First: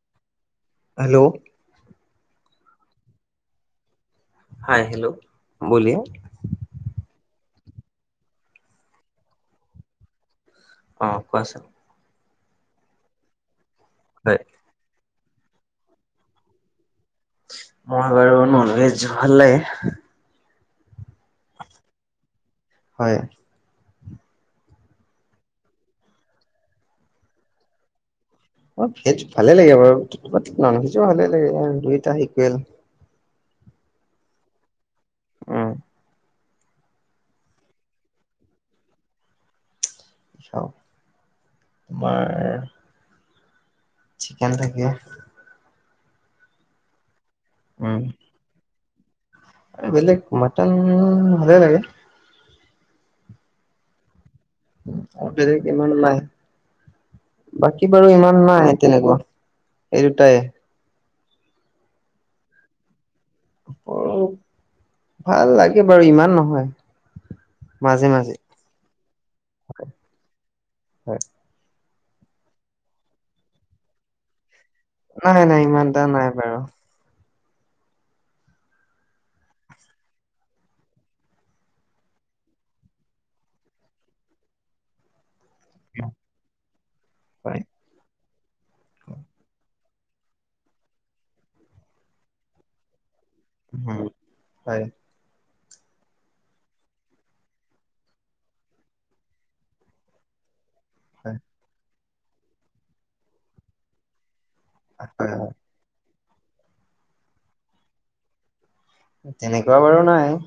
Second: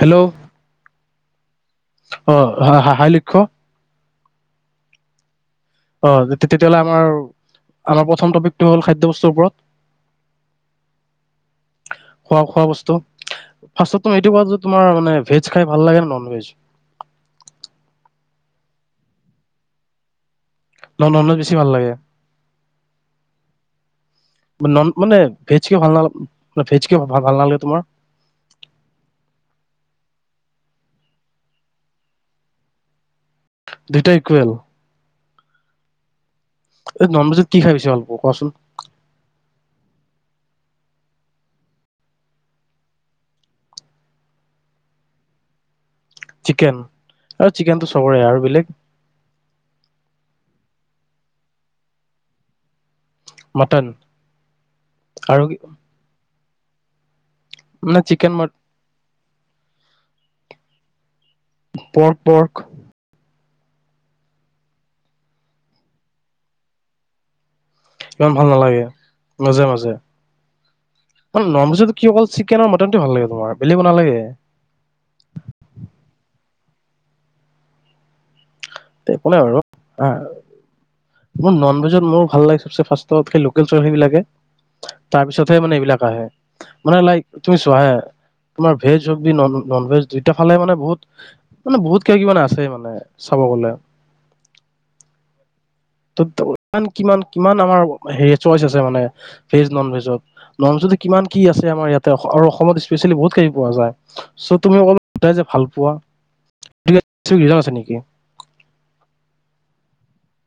Hello hello অঁ hi Lakshya hi hello বলিয়ে অঁ তেতিয়াহ'লে আমাৰ আমাৰ প্ৰথম টপিকটো হ'ল খাদ্য বস্তুৰ ওপৰত অঁ কোৱাচোন খোৱা খোৱা বস্তু ফাষ্টত এইটো হয় কোৱা যে তোমাৰ মানে ভেজ খাই ভাল লাগে নে নন ভেজ মই বাৰু ননভেজ ভাল লাগে ন ননভেজ বেছি ভাল লাগে হয় নন মানে ভেজ কে ভাল নালা ভেজ কিয় ভাল নালাগে তোমাৰ অ' ভেজ ভালে লাগে বাৰু নন ভেজ ভালে লাগে দুইটা ইকুৱেল দুটা ইকুুৱেল উম এই নন ভেজত কি খাই বেছি ভালপোৱা কোৱাচোন চাও তোমাৰ চিকেন থাকে চিকেন আৰু চিকেনটো উম চবৰে আৰু বেলেগ বেলেগ মাৰ্টন ভালে লাগে মৰ্টন আৰু বেলেগ ইমান নাই বাকী মানে বাৰু চিকেন ইমান নাই তেনেকুৱা এই দুটাই পৰ্ক পৰ্ক ভাল লাগে বাৰু ইমান নহয় মাজে ইমান মাজে ভাল নালাগে মাজে মাজে হয় মানে নন ভেচত কি অকল চিকেন আৰু মৰ্টনটো ভাল লাগে তোমাৰ বেলেগ নালাগে নাই নাই ইমান এটা নাই বাৰু একো নাই বাৰ মোৰ নন ভেজত মোৰ ভাল লাগে ফ লেল চ [unintelligible] বিলাকে তাৰপিছত মানে এইবিলাক আহে মানে লাইক তুমি হয় চোৱা হে তোমাৰ ভেজ নন ভেজ দুইতা ফালে মানে বহুত মানে বহুত কিয় কি মানে আছে মানে চাব গলে হ হয় ত ইমান কিমান কিমান আমাৰ হেৰি চইচ আছে মানে ভেজ নন ভেজত ননচ কিমান হয় কি আছে আমাৰ ইয়াত আৰু অসমত স্পেচিয়েলি বহুত কিনি পোৱা যায় চ' তুমি অলপ হয় সোটোই হয় যে ভাল পোৱা। আছে নেকি তেনেকুৱা বাৰু নাই।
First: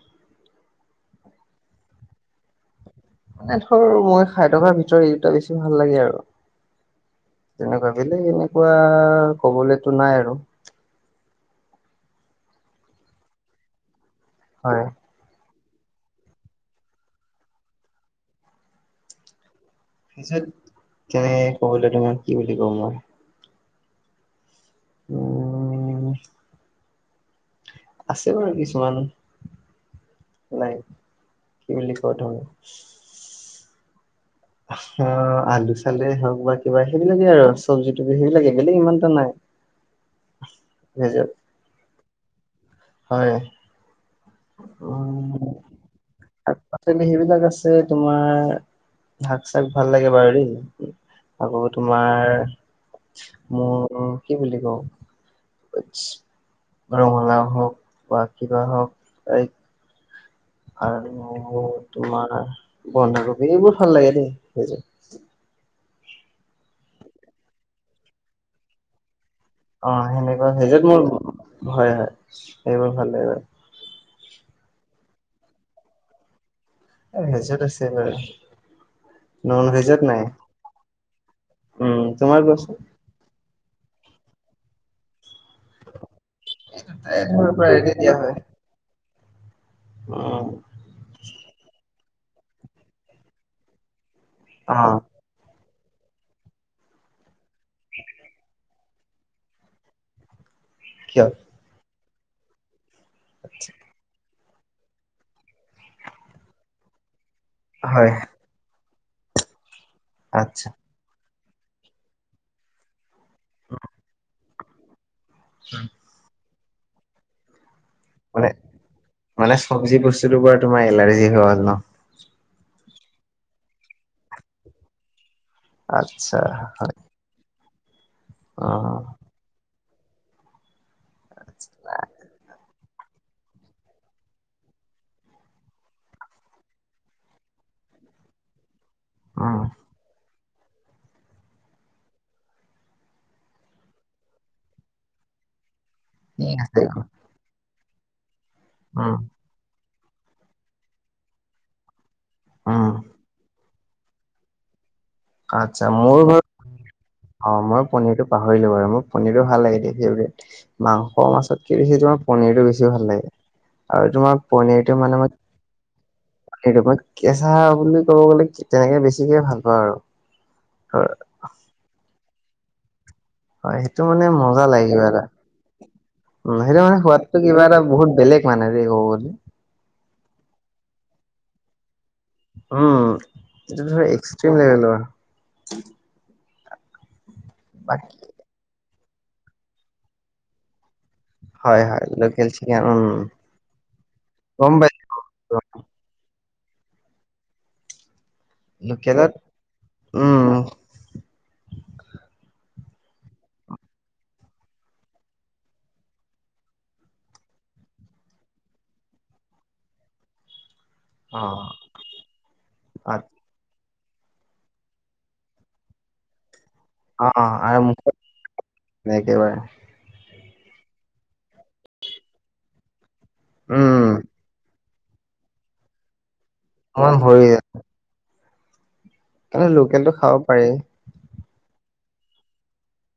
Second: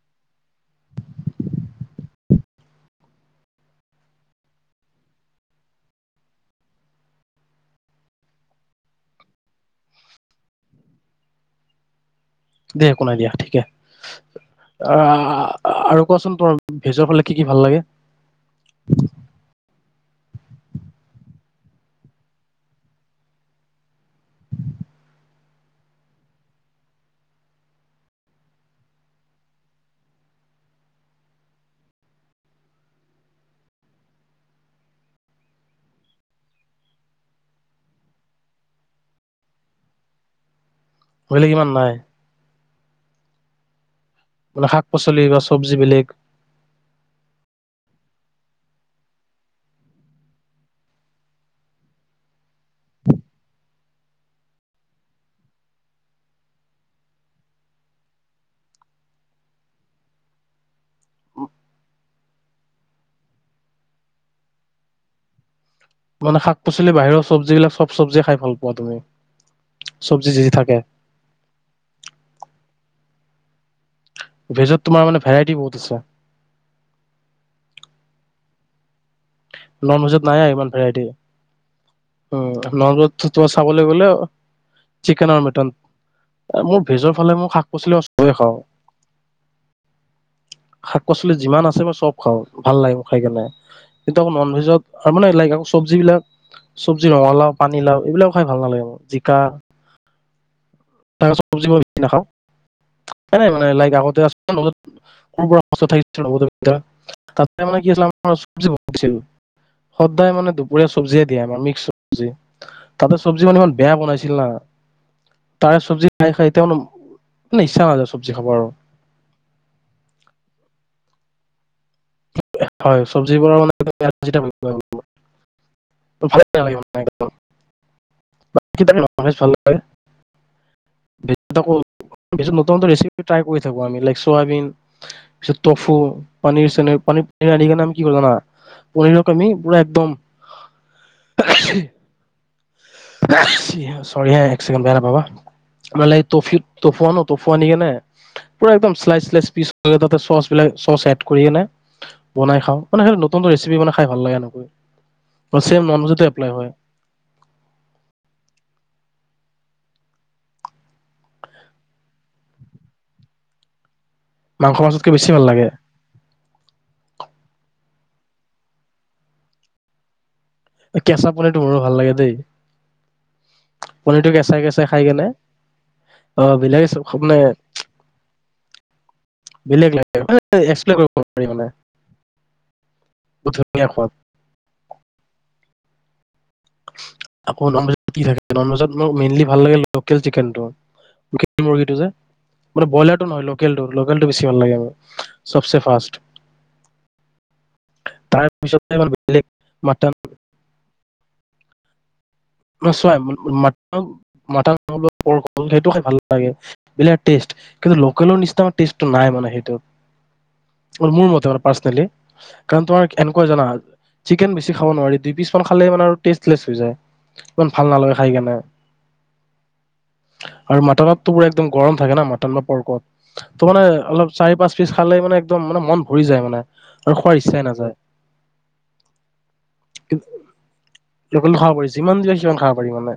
মানে ধৰ মই খাই থকাৰ ভিতৰত এই দুটা বেছি ভাল লাগে আৰু তেনেকুৱা বেলেগ এনেকুৱা কবলেতো নাই আৰু দিয়া একো নাই দিয়া ঠিকে। হয়। অঁ। আৰু কোৱাচোন তোমাৰ ভেজৰ ফালে কি কি ভাল লাগে? তাৰপিছত কেনেক ক'ব তোমাৰ কি বুলি কওঁ মই? উম। আছে বাৰু কিছুমান নাই কি বুলি কয় তম অ' আলু চালুয়ে হওঁক বা কিবা সেইবিলাকেই আৰু চবজি তবি সেইবিলাকে বেলেগ ইমান এটা নাই। ভেজত বেলেগ ইমান নাই। হয়। মানে শাক পাচলি বা চব্জি বেলেগ। ত সেইবিলাক আছে তোমাৰ শাক চাক ভাল লাগে বাৰু দেই আকৌ তোমাৰ মোৰ কি বুলি কওঁ ৰঙালাও হওঁক। বা কিবা হওঁক এই আৰু তোমাৰ বন্ধাকবি এইবোৰ ভাল লাগে দেই সেইবোৰ। মানে শাক পাচলি বাহিৰৰ চব্জিবিলাক চব চবজি খাই ভাল পোৱা তুমি। অঁ' চব্জি যি সেনেকুৱা যি থাকে সেইযত মোৰ ভয় হয় সেইবোৰ ভাল লাগিব [inaudible] ভেজত তোমাৰ মানে ভেৰাইটি বহুত আছে। ভেজত আছে বাৰু। নন ভেজত নাই ইমান ভেৰাইটি উম তোমাৰ উ নন ভেজ। খাবলৈ গ'লে চিকেন আৰু মিটন। মোৰ ভেজৰ ফালে মোৰ কোৱাচোন শাক প্ৰায়ৰিটি পাচলি দিয়া হয় চবে খাওঁ। উম শাক পাচলি যিমান আছে মই চব খাও ভাল লাগে মোৰ খাই কেনে। নন অ ভেজত আৰু মানে [unintelligible] চব্জিবিলাক চব্জি ৰঙালাউ পানীলাও এইবিলাক খাই ভাল নালাগে মোৰ। জিকা কিয় [unintelligible] চবজি কি নাখাওঁ। নাই মানে লাইক আগতে আ [unintelligible] তাতে মানে কি হয় আছিল [unintelligible] পৰিছিল। সদায় মানে আচ্ছা দুপৰীয়া চব্জি [unintelligible] মিক্স চবজি। তাতে চব্জি মানে ইমান বেয়া বনাইছিল না। তাৰে চব্জি খাই খাই তেওঁ ন [unintelligible] মানে মানে চব্জি বস্তুটোৰ পৰা তোমাৰ এলাৰ্জি। সাল ন [unintelligible] [unintelligible] [unintelligible] [unintelligible] আত্ছা। ভালে নালাগে মানে একদম ভাল [unintelligible] হয়। [unintelligible] [unintelligible] ৰেচিপি ট্ৰাই কৰি থাকো আমি লাইক চয়াবিন পিছত টফু পনীৰ চে। পান নালাৰ নাম কি না। পহিৰক আমি উম পুৰা একদম চৰি এককেড বাই নাপাবা। মানে এইফ ঠিক আছে তটফুৱা ন তটফুৱা ন কে নে। [inaudible] পুৰা একদম উম শ্লাইচ শ্লাইচ পীচ তাতে চচ বিলাক চচ এড কৰি কিনে বনাই খওঁ। উম মানে সেইটো নতুন ৰেচিপি মানে খাই ভাল লগা নকৈ আচ্ছা, মোৰ ঘৰত, অ', মই পনীৰতটো পাহৰিলো বাৰু, মোক পনিৰটো ভাল লাগে দে, ফেভৰিট। মাংসৰ মাছত কি বেছি তোমাৰ পনিৰটো বেছি ভাল লাগে। আৰু তোমাৰ মাংস পনীৰটো মাছতকে মানে বেছি মই ভাল লাগে [unintelligible] কেঁচা বুলি ক'ব গ'লে তেনেকে বেছিকে ভাল পাওঁ আৰু। ধৰ কেঁচা পনীৰটো মোৰো ভাল লাগে দেই। হয়, সেইটো মানে পনীৰটো কেঁচাই মজা কেঁচাই লাগে খাই কিবা এটা। কেনে অ আৰু সেইটো বেলেগ মানে সোৱাদটো কিবা এটা বহুত বেলেগ মানে দেই ক'ব গলে। বেলেগ লাগে [unintelligible] কৰিব পাৰি মানে। উম, বহুত এটো ধুনীয়া ধৰ সোৱাদ এক্সট্ৰিম লেভেলৰ। আক নন ভেজত বাকী কি থাকে নন ভেজত? মোৰ মেইনলি ভাল লাগে লোকেল চিকেনটো। লোকেল হয় মুৰ্গীটো হয় যে লোকেল চিকেন মানে উম ব্ৰইলাৰটো নহয় লোকেলটো, লোকেলটো বেছি ভাল গম লাগে মোৰ, পাইছো। চবছে ফাৰ্ষ্ট। তাৰ পিছত আমাৰ লোকেলত বেলেগ [unintelligible] মতন উম [inaudible] চোৱা [unintelligible] খাই ভাল লাগে [unintelligible] কিন্তু লোকেলৰ নিচিনা টেষ্টটো নাই মানে সেইটোত। মোৰ অ মতে পাৰ্চনেলি, কাৰণ তোমাৰ অ এনেকুৱা জানা চিকেন বেছি খাব নোৱাৰি, দুই পিছ মান খালে মানে আৰু টেষ্টলেচ হৈ যায়। অ', অ', ইমান আৰু ভাল মুখত নালাগে খাই কেনে [unintelligible] একেবাৰে। আৰু মাটনতটো পুৰা একদম গৰম থাকে না মাটন বা পৰ্কত। তো মানে উম। অলপ চাৰি পাঁচ পিচ খালে মানে একদম মানে মন ভৰি যায় মানে। আমাৰ আৰু খোৱাৰ ইচ্ছাই নাযায়। কাৰণে লোকেলটো কিন্তু খাব পাৰি। [inaudible] যিমান দিলে সিমান খাব পাৰি মানে।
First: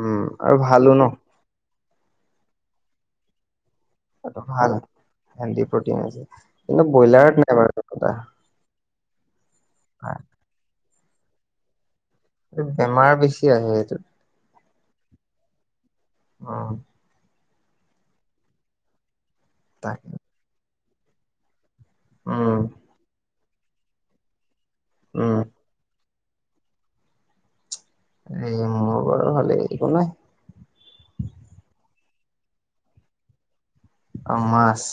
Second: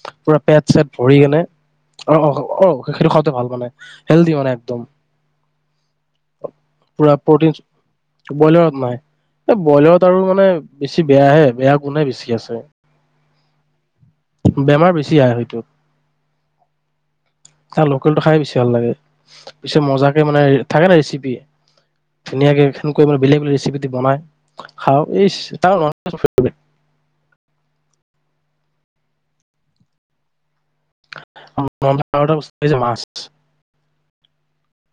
উম পুৰা আৰু পেট ভালো চেট ন ভৰি কিনে অ', অ', অ', সেইটো খাওঁতে ভাল মানে। হেল্ডি মানে ভাল একদম হেল্ডী প্ৰ'টিন আছে কিন্তু পুৰা ব্ৰইলাৰত প্ৰটিন নাই বাৰু [unintelligible] এহ ব্ৰইলাৰত আৰু মানে। বেছি বেয়াহে বেয়া কোনে বেছি আছে। বেমাৰ বেছি আহে এইটোত। বেমাৰ বেছি আহে হয়তো। অহ ', তাৰ লোকেলটো খাই বেছি ভাল লাগে। পিছে তাকে মজাকে মানে থাকে ন ৰেচিপি উম ধুনীয়াকে সেনকো মানে বেলেগে - বেলেগে ৰেচিপি। ৰেচিপিতো বনাই। খাওঁ উম এইচ তাও [unintelligible] এই মোৰ বাৰু ভালেই একো নাই। [unintelligible] আৰু এটা বস্তু এই যে মাছ। মাছ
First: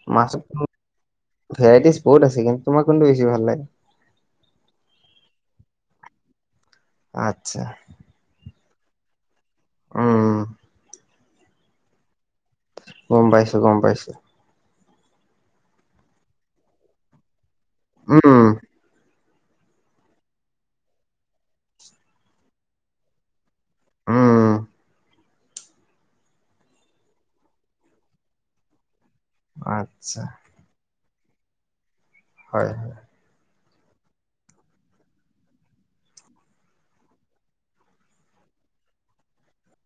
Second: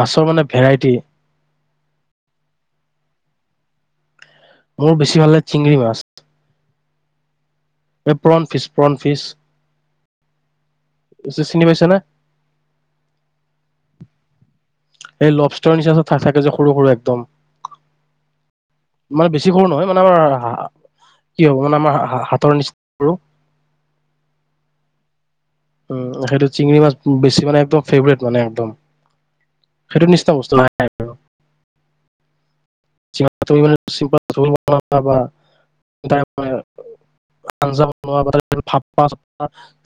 মাছৰ মাছত মানে ভেৰাইটি। ভেৰাইটিজ বহুত আছে কিন্তু তোমাৰ কোনটো বেছি ভাল লাগে? মোৰ বেছি ভাল লাগে চিঙৰি মাছ। আচ্ছা। এই প্ৰণ ফিছ -প্ৰণ ফিছ। উম ', চিনি পাইছ নে? গম পাইছো- গম পাইছো। এই লভ ষ্টৰ নিচিাক থাকে যে সৰু- সৰু একদম। উম', মানে বেছি সৰু নহয় মানে আমাৰ কি হ'ব মানে আমাৰ হাতৰ নিচিনা সৰু। উম', উম', সেইটো চিঙৰি মাছ বেছি মানে একদম ফেভৰেট মানে একদম। সেইটো আচ্ছা নিচনা বস্তু নাই। হয়। চি চ বন বা আঞ্জা বন চ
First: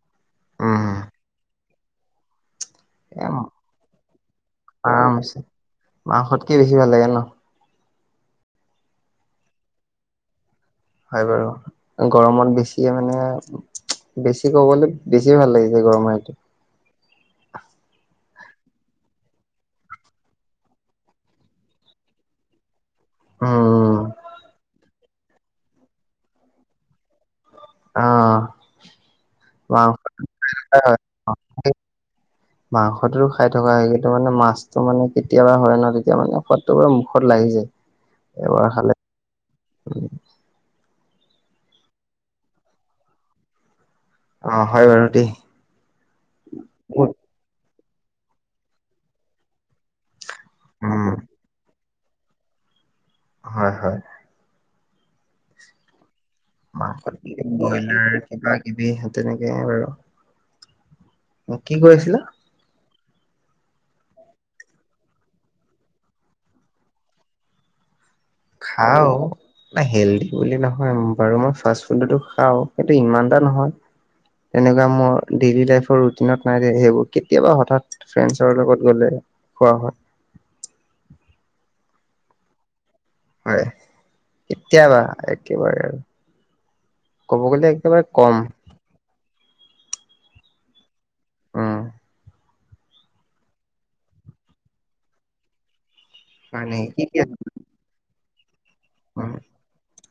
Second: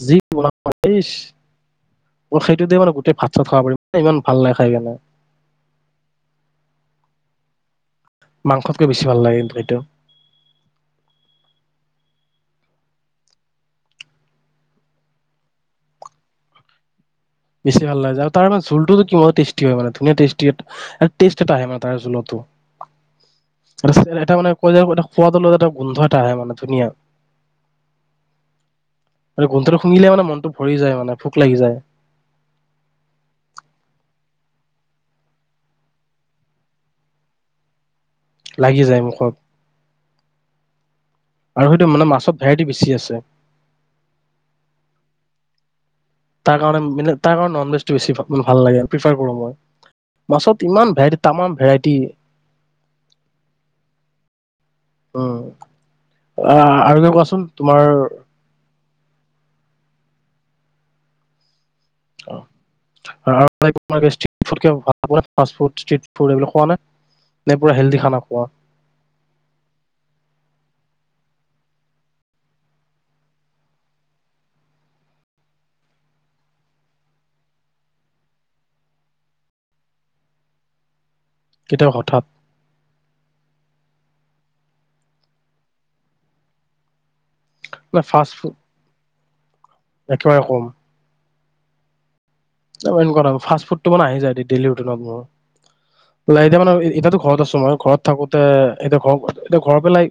যি বন উম [unintelligible] সেইটো দিয়ে মানে গোটেই এ ভাত চাত খাব পাৰিব নানে ইমান ভাল নাই খাই কিনে। আৰামছে মাংসতকে বেছি ভাল লাগে ন মাংসতকৈ বেছি ভাল লাগে দইটো। হয় বাৰু গৰমত বেছিয় মানে বেছি কবলৈ বেছি ভাল লাগিছে গৰমৰ সেইটো। বেছি ভাল লাগে আৰু তাৰ মানে ঝুলটোতটো কিমান টেষ্টি হয় মানে ধুনীয়া ষ্টেষ্ট এটা আহে মে তাৰে জোলতো। উম এটা মানে ক য ক [unintelligible] খোৱাদল এটা গোন্ধ এটা আহে মানে ধুনীয়া। আহ আৰু গোন্টাটো মাংস শুঙিলে মানে মনটো ভৰি যায় হয় মানে ভোক লাগি যায়। মাংসটো খাই থকা হয় কিন্তু মানে মাছটো মানে কেতিয়াবা হয় ন তেতিয়া মানে সোৱাদটো পৰা মুখত লাগি যায়। এবাৰ লাগি খালে যায় মুখত আৰু সেইটো মানে মাছত ভেৰাইটি বেছি আছে। অ হয় বাৰু দেই তাৰ কাৰণে উম মানে তাৰ কাৰণে ননভেজ টো বেছি ভাল লাগে প্ৰিফাৰ কৰো মই। মাছত ইমান ভেৰাইটি তামাম ভেৰাইটি তি হয় হয় উ অ আৰু কে কোৱাচোন তোমাৰ এইহে তেনেকে বাৰু কি কৈছিলা? ভ ফুষ্ট ফুড এইবিলাক খোৱা নাই নে পুৰা হেল্ড খানা খোৱা খাও নে হেল্ডি বুলি নহয় বাৰু মই ফাষ্ট ফুডো খাওঁ সেই ইমান এটা নহয় তেনেকুৱা মোৰ ডেইলি লাইফৰ ৰুতিনত নাই দেই সেইবোৰ কেতিয়াবা হঠাৎ ফ্ৰেডছৰ লগত গ'লে খোৱা হয়। গীটৰ হঠাৎ হয় কেতিয়াবা একেবাৰে আৰু ক'ব গ'লে একেবাৰে কম। একেবা ৰকম অ [unintelligible] ফাষ্ট ফুড তো মানে আহি যায় দেই দেইলি হোটেলত মোৰ। হয় এতিয়ামানে নেকি কি এতিয়াতো কি ঘৰত আছো মই ঘৰত থাকো [unintelligible] এটোয়া ঘৰ উম এটো ঘৰ পেলাই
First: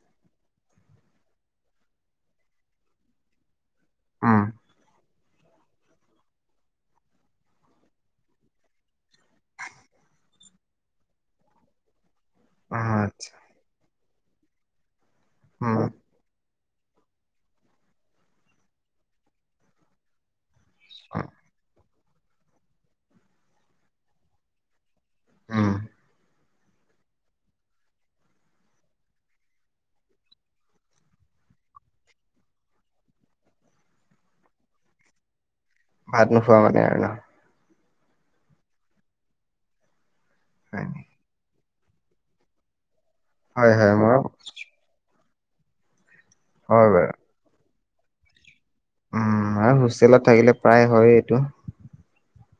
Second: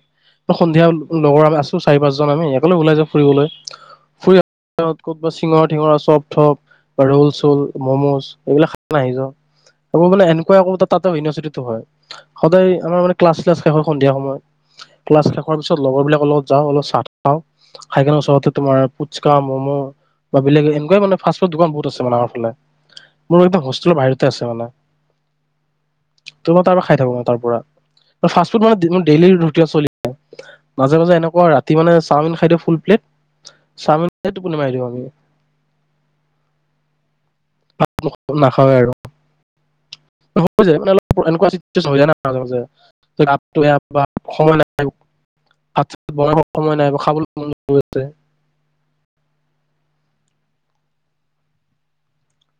সন্ধিয়া লগৰ আমি আছো চাৰি পাঁচজন আমি একলে ওলাই যাওঁ ফুৰিবলৈ উম ফুৰি- ক'তবা চিঙৰা টিঙৰা চব থপ ৰোল চোল মম'জ এইবিলাক খ নি য আকৌ মানে এনেকুৱা তাতে হয় ন [unintelligible] সদায় আমাৰ মানে আচ্ছা ক্লাছ্ চ্লাছ শেষৰ খন দিয়া সময়ত ক্লাছ শেষৰ উম পাছত লগৰ বিলাকৰ লগত যাওঁ অলপ চা তা খাওঁ খাই কিনে ওচৰতে তোমাৰ পুচকা মম' বা বেলেগ- গৈ মানে ফাষ্ট ফুড দোকান বহুত। [unintelligible] ফালে মোৰ কিন্তু হোষ্টেলৰ বাহিৰতে আছে মানে। হ ত মই তাৰ পৰা খাই থাকো তাৰ পৰা ফাষ্ট ফুড মানে দিন দেইলি ৰুটিয়া চলি থাকে মাজে মাজে এনেকুৱা ৰাতি মানে চাওমিন খাই দিও ফুল প্লেত চাওমিন খায়ে টোপনি মাৰি দিও আমি। ভাত নোখোৱা মানে আৰু ন। নাখাওঁবে আৰু হৈ যায় হয় মান নেকি? অলপ এনেকুৱা আছিল। চুবিধা নাই। হয় হয় মই [unintelligible] আচ বনাব সময় নাই হয় বাৰু খাবলৈ মন [unintelligible] উম আৰু হোষ্টেলত থাকিলে প্ৰায় হয় এইটো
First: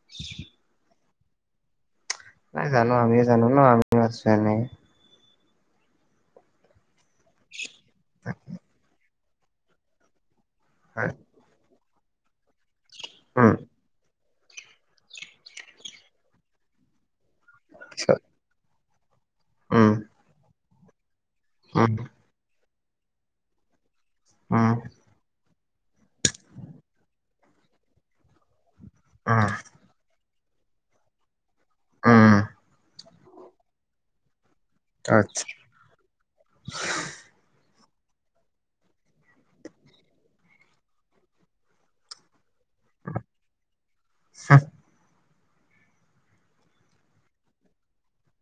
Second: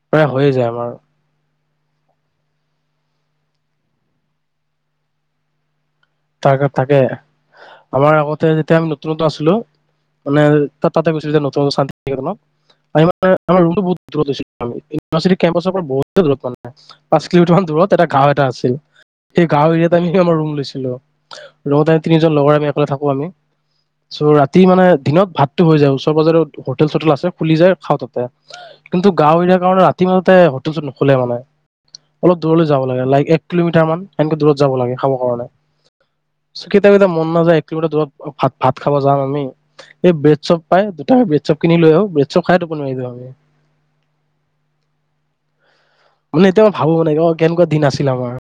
প্ৰায় হৈয়ে যায় আমাৰ। নাই জানো আমিও জানো ন আমিও আছো এনে তাকে তাকে। আমাৰ আগতে যেতিয়া আমি নতুনত আ হেল্ল' মানে তই তাতে হয় গুচি যা নতুন ন পাৰিবা নাই উম আমাৰ ৰুমটো বহুত দূৰত আছে। ইউভাৰ্চিটি কেম্পাছৰ পৰা বহুতে দূৰত মানে। কিলোমিটাৰ মান দূৰত এটা পিছত গাঁও এটা আছিল। এই গাঁও উম এৰিয়াত, আমি আমাৰ ৰুম লৈছোঁ। হেল্ল'। উম [unintelligible] তিনিজন লগৰ আমি গৈ থাকোঁ, আমি চ', ৰাতি, উম মানে, দিনত ভাত টো হৈ যায়। ওচৰ-পাজৰে হোটেল-চোটেল আছে। খুলি যায়, খাওঁ তাতে কিন্তু, গাঁও উম এৰিয়া কাৰণে, ৰাতি, মানে তাতে, হোটেলটো নুখুলে, মানে উম অলপ দূৰলৈ যাব লাগে, লাইক এক কিলোমিটাৰমান, এনেকে দূৰত যাব লাগে, খাবৰ কাৰণে কেতিয়াবা কেতিয়াবা মন নাযায় কিলোমিটাৰ দূৰত, ভাত-ভাত খাব যাম আমি। এই ব্ৰেড-চপ পাই, দুটা ব্ৰেড-চপ কিনি লৈ আহোঁ। ব্ৰেড-চপ খাই, টোপনি মাৰি যাওঁগে মানে, এতিয়া মই ভাবোঁ, মানে, অ', কেনেকুৱা দিন আছিল আমাৰ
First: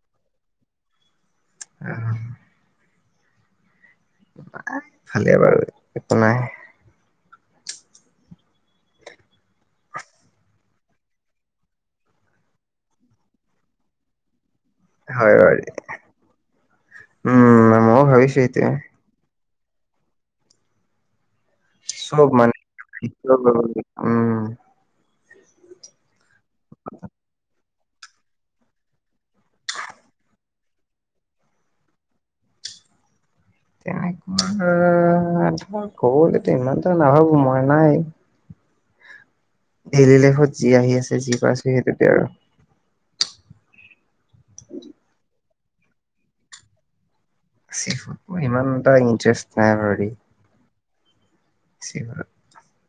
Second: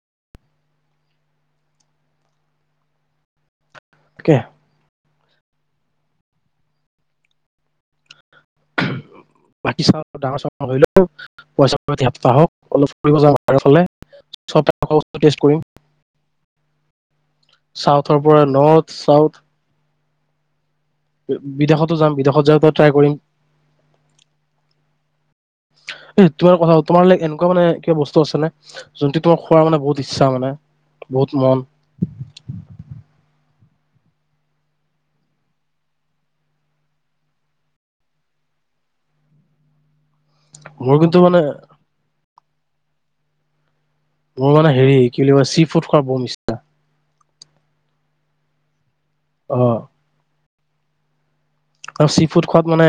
আহ তাকে নাই, ভালেই বাৰু। একো নাই। বাকী চব ডাঙৰ চব নকৰিলেও, পইচা প্ৰতি সপ্তাহ হওক অলপ ফুৰিব যাও [unintelligible] ফালে। চব টাইপৰ বস্তু হয় টেষ্ট কৰো। হয় উম ময়ো ছাউথৰ ভাবিছো পৰা এইটোৱে নৰ্থ, ছাউথ বিদেশতো যাম চব বিদেশত মানে যাওঁতে ট্ৰাই কৰিম [unintelligible] উম। [inaudible] এ তোমাৰ কথা। তোমাৰো লাই এনেকুৱা মানে কিবা বস্তু আছেনে, যোনটো তোমাৰ খোৱাৰ মানে বহুত ইচ্ছা মানে, বহুত মন? তেনেকুৱা ধৰ গ'ল এইটা ইমানটা নাভাবোঁ মই নাই ডেইলি লাইফত যি আহি মোৰ আছে, কিন্তু যি মানে পাইছোঁ সেইটোকে আৰু। মোৰ মানে হেৰি কি বুলি কয়, চি-ফুড খোৱাৰ বম ইচ্ছা। চি-ফুড, মোৰ ইমান এটা ইণ অ ইণ্টাৰেষ্ট নাই বাৰু, দেই আৰু, চেফত চি-ফুড খোৱাত, মানে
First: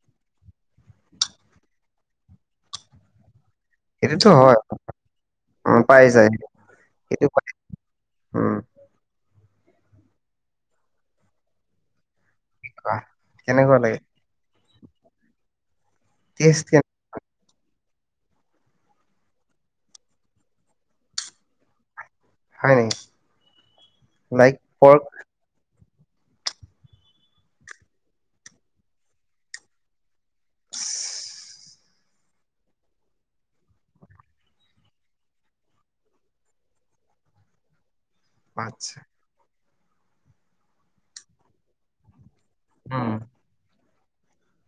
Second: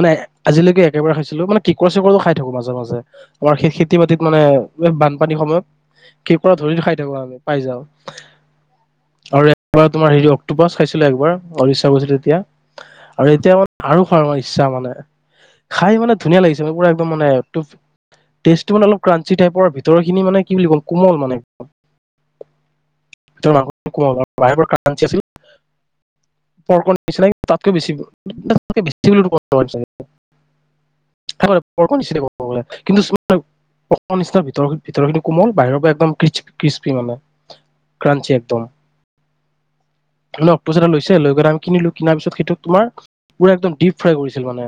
মানে, আজিলৈকে একেবাৰে খাইছিলোঁ। মানে, কেকুৰা-চেকুৰাটো খাই থাকোঁ মাজে-মাজে আমাৰ খেতি-বাতিত, সেইটোতো মানে, হয় বানপানীৰ সময়ত, উম, পাই যায় কেকুৰা ধৰি খাই থাকোঁ। আমি পাই যাওঁ, উম আৰু, এ তোমাৰ, হেৰি, অক্টোপাছ খাইছিলোঁ একবাৰ। উৰিষ্যা গৈছিলোঁ তেতিয়া কোৱা। আৰু এতিয়া মানে কেনেকুৱা লাগে আৰু ফৰমাইছ ছা মানে খাই মানে ধুনীয়া লাগিছে টেষ্ট মানে পুৰা কেনে একদম মানে টেজটো মানে অলপ ক্ৰাঞ্চি টাইপৰ ভিতৰখিনি মানে কি বুলি ক'ল কোমল মানে হয় নেকি ভিতৰত মংসৰ টুকুৰা লাইক বাহিৰৰ পৰা ক্ৰাঞ্চি পৰ্ক আছিল পৰ্কৰ নিচিনাই তাতকৈ বেছি বে নি কিন্তু নিচিনা ভ ভিত কোমল বাহিৰৰ পৰা একদম ক্ৰিছপি মানে ক্ৰানঞ্চি একদম আচ্ছা ত অক্টোচ এটা লৈছে লৈ গ'লে আমি কিনিলো কিনাৰ পিছত সেইটো তোমাৰ উম পুৰা একদম ডিপ ফ্ৰাই কৰিছিল মানে।